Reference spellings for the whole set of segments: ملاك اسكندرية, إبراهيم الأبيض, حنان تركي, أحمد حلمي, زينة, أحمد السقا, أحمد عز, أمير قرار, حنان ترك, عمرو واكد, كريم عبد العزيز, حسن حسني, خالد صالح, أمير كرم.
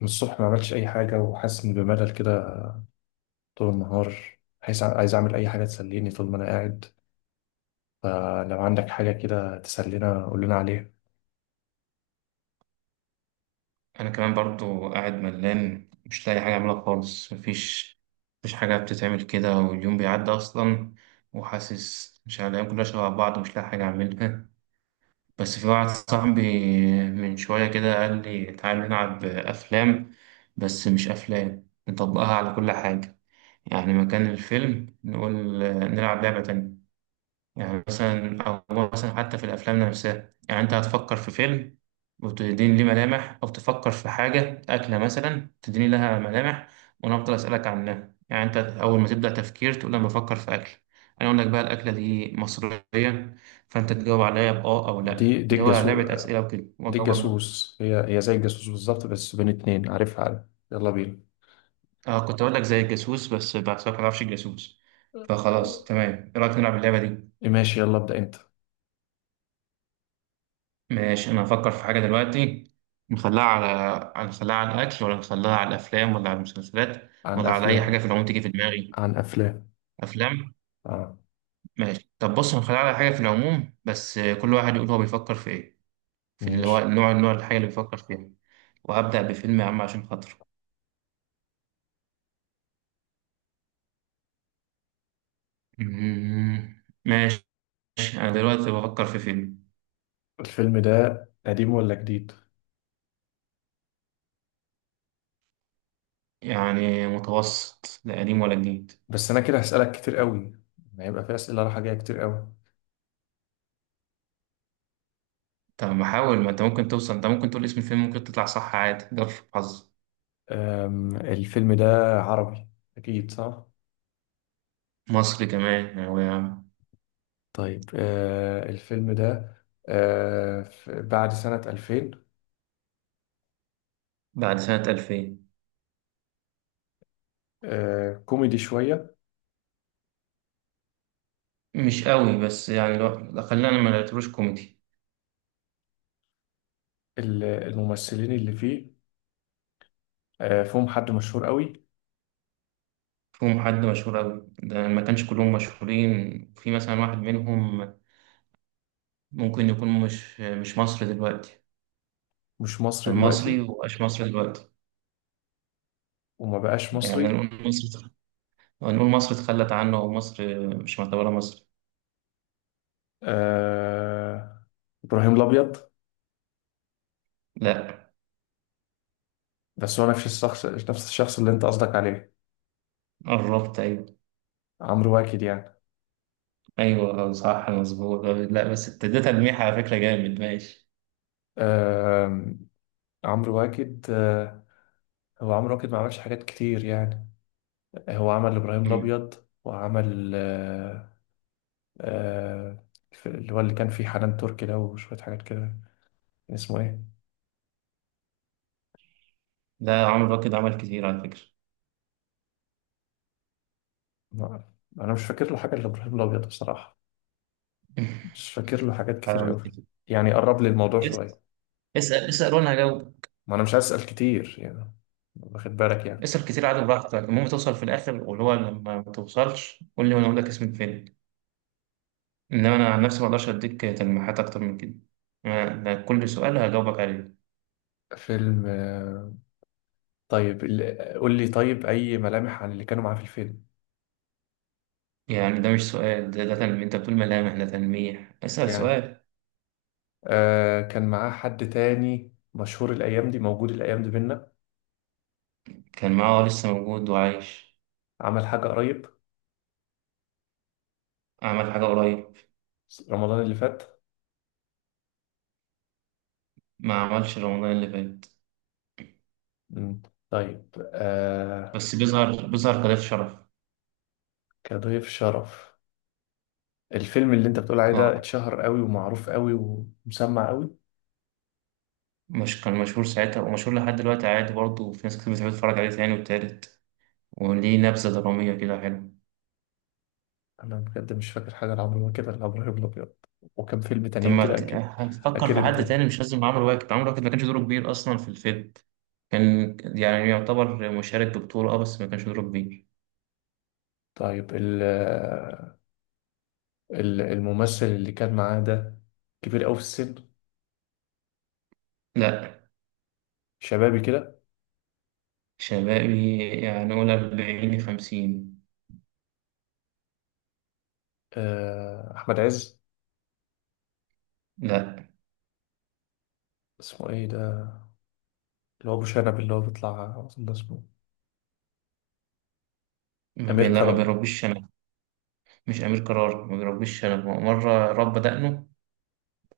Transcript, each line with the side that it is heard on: left: من الصبح ما عملتش أي حاجة وحاسس إن بملل كده طول النهار. عايز أعمل أي حاجة تسليني طول ما أنا قاعد. فلو عندك حاجة كده تسلينا قول لنا عليها.
right: انا كمان برضو قاعد ملان، مش لاقي حاجه اعملها خالص. مفيش حاجه بتتعمل كده، واليوم بيعدي اصلا. وحاسس مش عارف، الايام كلها شبه بعض، مش لاقي حاجه اعملها. بس في واحد صاحبي من شويه كده قال لي تعالى نلعب افلام، بس مش افلام نطبقها على كل حاجه. يعني مكان الفيلم نقول نلعب لعبه تانية. يعني مثلا، أو مثلا، حتى في الأفلام نفسها، يعني أنت هتفكر في فيلم وتديني ليه ملامح، أو تفكر في حاجة، أكلة مثلا، تديني لها ملامح، وأنا أفضل أسألك عنها. يعني أنت أول ما تبدأ تفكير تقول أنا بفكر في أكل، أنا أقول لك بقى الأكلة دي مصرية، فأنت تجاوب عليا بأه أو لأ،
left: دي
right: اللي هو
left: الجاسوس.
right: لعبة أسئلة وكده،
left: دي
right: وأجاوبك بقى.
left: الجاسوس، هي زي الجاسوس بالظبط، بس بين اتنين عارفها عارف. يلا بينا.
right: أه، كنت أقول لك زي الجاسوس بس بحسك ما تعرفش الجاسوس. فخلاص، تمام، إيه رأيك نلعب اللعبة دي؟
left: ماشي، يلا ابدأ أنت.
right: ماشي، انا هفكر في حاجه دلوقتي. نخليها على الاكل، ولا نخليها على الافلام، ولا على المسلسلات،
left: عن
right: ولا على اي حاجه
left: أفلام.
right: في العموم تيجي في دماغي؟
left: عن أفلام.
right: افلام.
left: آه.
right: ماشي، طب بص، هنخليها على حاجه في العموم بس كل واحد يقول هو بيفكر في ايه، في اللي هو
left: ماشي.
right: النوع الحاجه اللي بيفكر فيها. وهبدا بفيلم يا عم عشان خاطره. ماشي. انا دلوقتي بفكر في فيلم.
left: الفيلم ده قديم ولا جديد؟
right: يعني متوسط، لا قديم ولا جديد.
left: بس أنا كده هسألك كتير قوي، هيبقى في أسئلة رايحة جاية كتير قوي.
right: طب ما حاول، ما انت ممكن توصل، انت ممكن تقول اسم الفيلم، ممكن تطلع صح عادي، جرب حظك.
left: الفيلم ده عربي. أكيد صح.
right: مصر كمان هو يا عم.
left: طيب، الفيلم ده بعد سنة 2000.
right: بعد سنة 2000.
left: كوميدي شوية.
right: مش قوي، بس يعني لو لا، خلينا ما نعتبروش كوميدي.
left: الممثلين اللي فيه فيهم حد مشهور قوي.
right: فيهم حد مشهور قوي، ده ما كانش كلهم مشهورين، في مثلا واحد منهم ممكن يكون مش مصري دلوقتي.
left: مش مصري
right: كان مصري
left: دلوقتي.
right: ومبقاش مصري دلوقتي.
left: وما بقاش
right: يعني
left: مصري.
right: نقول مصر اتخلت عنه، أو مصر مش معتبرة مصر.
left: آه إبراهيم الأبيض.
right: لا.
left: بس هو نفس الشخص، نفس الشخص اللي أنت قصدك عليه.
right: قربت، أيوه.
left: عمرو واكد يعني.
right: أيوه صح مظبوط. لا، بس ابتديت تلميح على فكرة جامد. ماشي.
left: آه، عمرو واكد. هو عمرو واكد ما عملش حاجات كتير يعني. هو عمل إبراهيم
right: مم.
left: الأبيض، وعمل آه، اللي هو اللي كان فيه حنان تركي ده وشوية حاجات كده. كان اسمه إيه؟
right: لا، عمرو راكد عمل كتير على فكرة.
left: ما- أنا مش فاكر له حاجة إلا إبراهيم الأبيض بصراحة. مش فاكر له حاجات كتير أوي. يعني قرب لي الموضوع
right: اس-
left: شوية.
right: اسال وانا هجاوب.
left: ما أنا مش عايز أسأل كتير يعني، واخد بالك يعني؟
right: اسال كتير عادي براحتك، المهم توصل في الاخر، واللي هو لما ما توصلش قول لي وانا اقول لك اسم الفيلم. انما انا عن نفسي ما اقدرش اديك تلميحات اكتر من كده. ده كل سؤال هجاوبك عليه.
left: فيلم. طيب، قول لي طيب أي ملامح عن اللي كانوا معاه في الفيلم.
right: يعني ده مش سؤال، ده تلميح. انت بتقول ملامح ده تلميح. اسال
left: يعني
right: سؤال.
left: كان معاه حد تاني مشهور؟ الأيام دي موجود؟ الأيام دي بينا؟
right: كان معاه، لسه موجود وعايش.
left: عمل حاجة قريب؟
right: عمل حاجه قريب.
left: رمضان اللي فات.
right: ما عملش رمضان اللي فات.
left: مم. طيب. آه
right: بس بيظهر كضيف شرف.
left: كضيف شرف. الفيلم اللي انت بتقول عليه ده
right: اه.
left: اتشهر قوي ومعروف قوي ومسمع قوي؟
right: مش كان مشهور ساعتها ومشهور لحد دلوقتي عادي برضه، وفي ناس كتير بتحب تتفرج عليه تاني والتالت، وليه نبذة درامية كده حلوة.
left: انا بجد مش فاكر حاجه لعمرو واكد غير عمرو الابيض. وكم فيلم
right: طب
left: تانيين
right: ما
left: كده
right: ت-
left: اكيد.
right: هتفكر
left: اكيد
right: في حد
left: انت.
right: تاني، مش لازم عمرو واكد ما كانش دوره كبير أصلا في الفيلم. كان يعني يعتبر مشارك ببطولة، اه، بس ما كانش دوره كبير.
left: طيب، الممثل اللي كان معاه ده كبير قوي في السن؟
right: لا.
left: شبابي كده؟
right: شبابي، يعني قول 40 50.
left: احمد عز.
right: لا،
left: اسمه ايه ده اللي هو ابو شنب اللي هو بيطلع أظن اسمه امير
right: ما
left: كرم.
right: بيربيش شنب. مش أمير قرار، ما بيربيش شنب، هو مرة رب دقنه.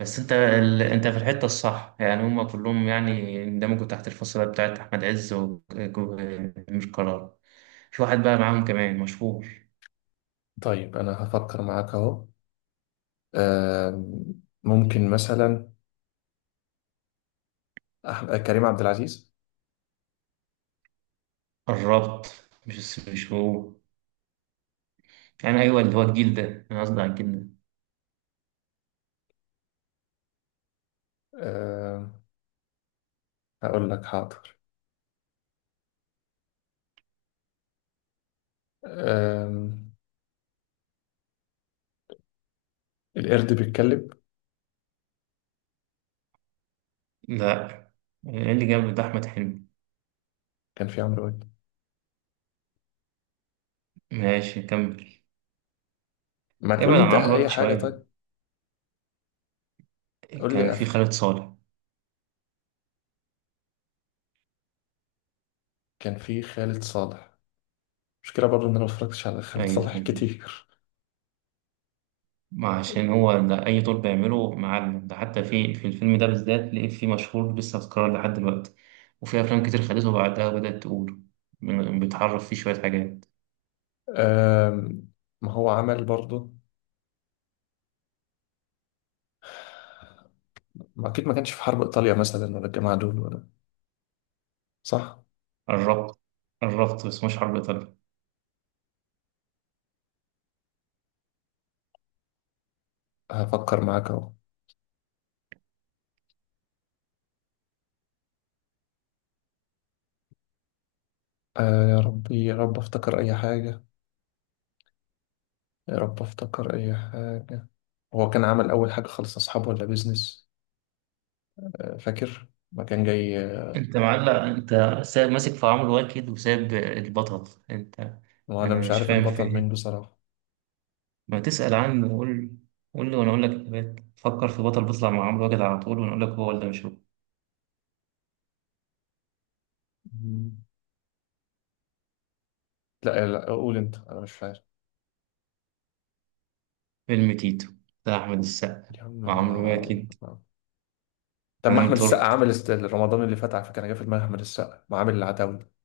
right: بس انت في الحتة الصح، يعني هما كلهم يعني اندمجوا تحت الفصيلة بتاعت أحمد عز وأمير قرار. في واحد بقى معاهم كمان مشهور.
left: طيب، انا هفكر معاك اهو. آم، ممكن مثلا كريم عبد العزيز.
right: قربت. مش هو. يعني أيوه، اللي هو الجيل ده أنا قصدي على الجيل ده.
left: آم، هقول لك حاضر. أم... القرد بيتكلم.
right: لا. اللي جنب ده أحمد حلمي.
left: كان في عمرو واكد.
right: ماشي، كمل.
left: ما تقول لي
right: ابعد عن
left: انت
right: عمرو واكد
left: اي حاجه
right: شوية.
left: طيب. قول لي
right: كان في
left: قفله.
right: خالد صالح.
left: كان في خالد صالح. مشكله برضو ان انا ما اتفرجتش على خالد
right: أيوه
left: صالح
right: كان.
left: كتير.
right: ما عشان هو ده، أي دور بيعمله معلم، ده حتى في الفيلم ده بالذات لقيت فيه مشهور لسه أذكره لحد دلوقتي. وفي أفلام كتير خدته بعدها بدأت تقوله. بيتعرف فيه شوية حاجات.
left: أم... ما هو عمل برضو. ما اكيد ما كانش في حرب ايطاليا مثلا ولا الجماعه دول ولا. صح؟
right: قربت قربت، بس مش حرب إيطاليا.
left: هفكر معاك اهو. يا ربي، يا رب افتكر اي حاجه. يا رب افتكر اي حاجه. هو كان عمل اول حاجه خالص، اصحابه ولا بيزنس؟ فاكر ما كان جاي.
right: انت معلق، انت سايب ماسك في عمرو واكد وسايب البطل. انت.
left: وانا
right: انا
left: مش
right: مش
left: عارف
right: فاهم في
left: البطل مين
right: ايه.
left: بصراحه.
right: ما تسأل عنه وقول، قول لي وانا اقول لك اجابات. فكر في بطل بيطلع مع عمرو واكد على طول وانا اقول لك هو ولا مش هو.
left: مم. لا، لا، قول انت. انا مش فاهم.
right: فيلم تيتو بتاع احمد السقا
left: يا عم،
right: وعمرو واكد.
left: ما- طب، ما احمد
right: حنان
left: السقا
right: ترك،
left: عامل رمضان اللي فات على فكره. انا جه في دماغي احمد السقا، ما عامل العتاوله.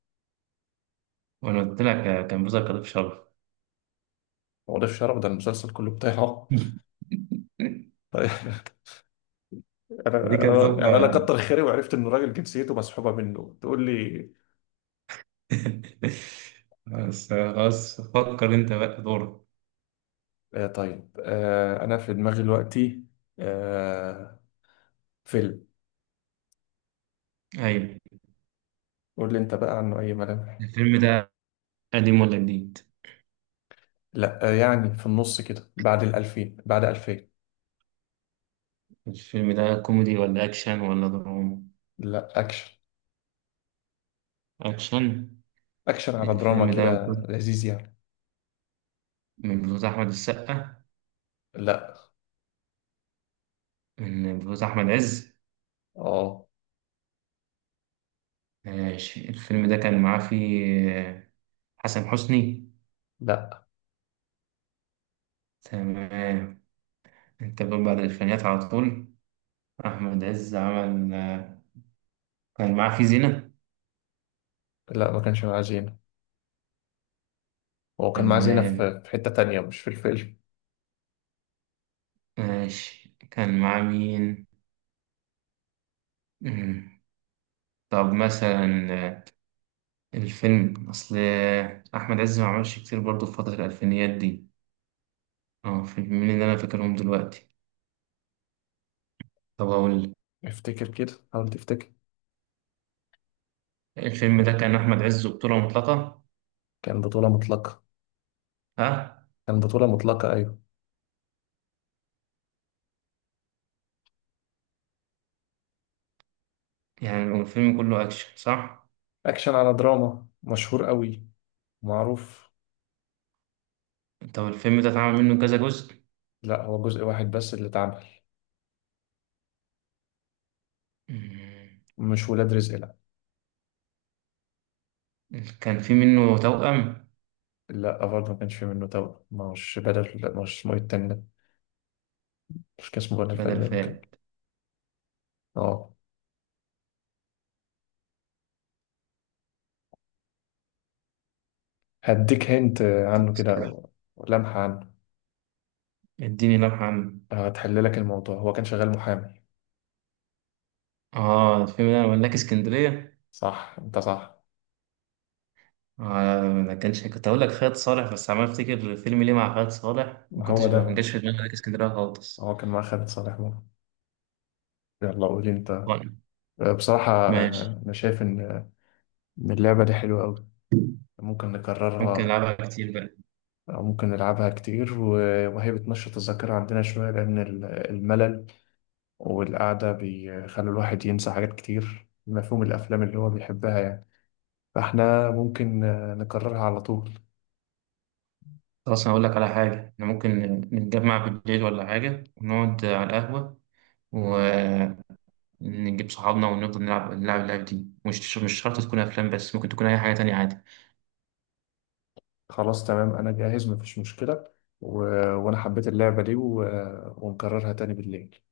right: وانا قلت لك كان بيظهر كضيف شرف.
left: هو ده في شرف. ده المسلسل كله بتاعه. طيب،
right: دي كانت
left: يعني انا
right: ظابطة.
left: كتر خيري وعرفت ان الراجل جنسيته مسحوبه منه تقول لي.
right: بس خلاص، فكر انت بقى دورك.
left: طيب. انا في دماغي دلوقتي آه فيلم.
right: ايوه.
left: قول لي انت بقى عنه اي ملامح.
right: الفيلم ده قديم ولا جديد؟
left: لا، يعني في النص كده، بعد 2000، بعد 2000.
right: الفيلم ده كوميدي ولا أكشن ولا دراما؟
left: لا، اكشن.
right: أكشن.
left: اكشن على دراما
right: الفيلم ده
left: كده، لذيذ يعني.
right: من بطولة أحمد السقا؟
left: لا.
right: من بطولة أحمد عز؟
left: اه.
right: ماشي، الفيلم ده كان معاه فيه حسن حسني؟
left: لا،
right: تمام. أنت بتقول بعد الألفينيات على طول. أحمد عز عمل، كان معاه فيه زينة؟
left: لا، ما كانش معاه زينة. هو كان معاه زينة
right: تمام.
left: في حتة تانية مش في الفيلم.
right: ماشي. كان معاه مين؟ مم. طب مثلا، الفيلم أصل، أحمد عز ما عملش كتير برضه في فترة الألفينيات دي. اه، فيلمين اللي انا فاكرهم دلوقتي. طب اقول لك.
left: افتكر كده، حاول تفتكر.
right: الفيلم ده كان احمد عز وبطولة مطلقة؟
left: كان بطولة مطلقة.
right: ها؟
left: كان بطولة مطلقة أيوة.
right: يعني الفيلم كله اكشن، صح؟
left: أكشن على دراما، مشهور قوي. معروف.
right: طب الفيلم ده اتعمل منه كذا جزء؟
left: لا، هو جزء واحد بس اللي اتعمل.
right: مم.
left: مش ولاد رزق، لا.
right: كان في منه توأم؟
left: لا، برضه ما كانش في منه توأم. مش بدل، لا، مش اسمه إيه التاني ده؟ مش كان اسمه بدل
right: بدل
left: فايلر اللي كان؟
right: فات؟
left: اه. هديك هنت
right: طب
left: عنه كده،
right: استنى.
left: أو لمحة عنه.
right: اديني لمحة عنه.
left: هتحل لك الموضوع، هو كان شغال محامي.
right: اه، الفيلم ده ملاك اسكندرية.
left: صح، انت صح.
right: آه ما كانش، كنت اقول لك خالد صالح بس عمال افتكر فيلم ليه مع خالد صالح، ما
left: هو
right: كنتش ما
left: ده.
right: جاش في دماغي ملاك اسكندرية خالص.
left: هو كان مع خالد صالح. يلا، قولي انت.
right: طيب،
left: بصراحة،
right: ماشي.
left: أنا شايف إن اللعبة دي حلوة أوي. ممكن
right: ممكن
left: نكررها.
right: العبها كتير بقى.
left: أو ممكن نلعبها كتير، و- وهي بتنشط الذاكرة عندنا شوية لأن الملل والقعدة بيخلي الواحد ينسى حاجات كتير، مفهوم الأفلام اللي هو بيحبها يعني. فإحنا ممكن نكررها على طول.
right: خلاص، أنا أقول لك على حاجة، إحنا ممكن نتجمع بالليل ولا حاجة ونقعد على القهوة ونجيب صحابنا ونفضل نلعب اللعبة دي. مش شرط تكون أفلام، بس ممكن تكون أي حاجة تانية عادي
left: خلاص تمام، أنا جاهز مفيش مشكلة. و... وأنا حبيت اللعبة دي ونكررها تاني بالليل.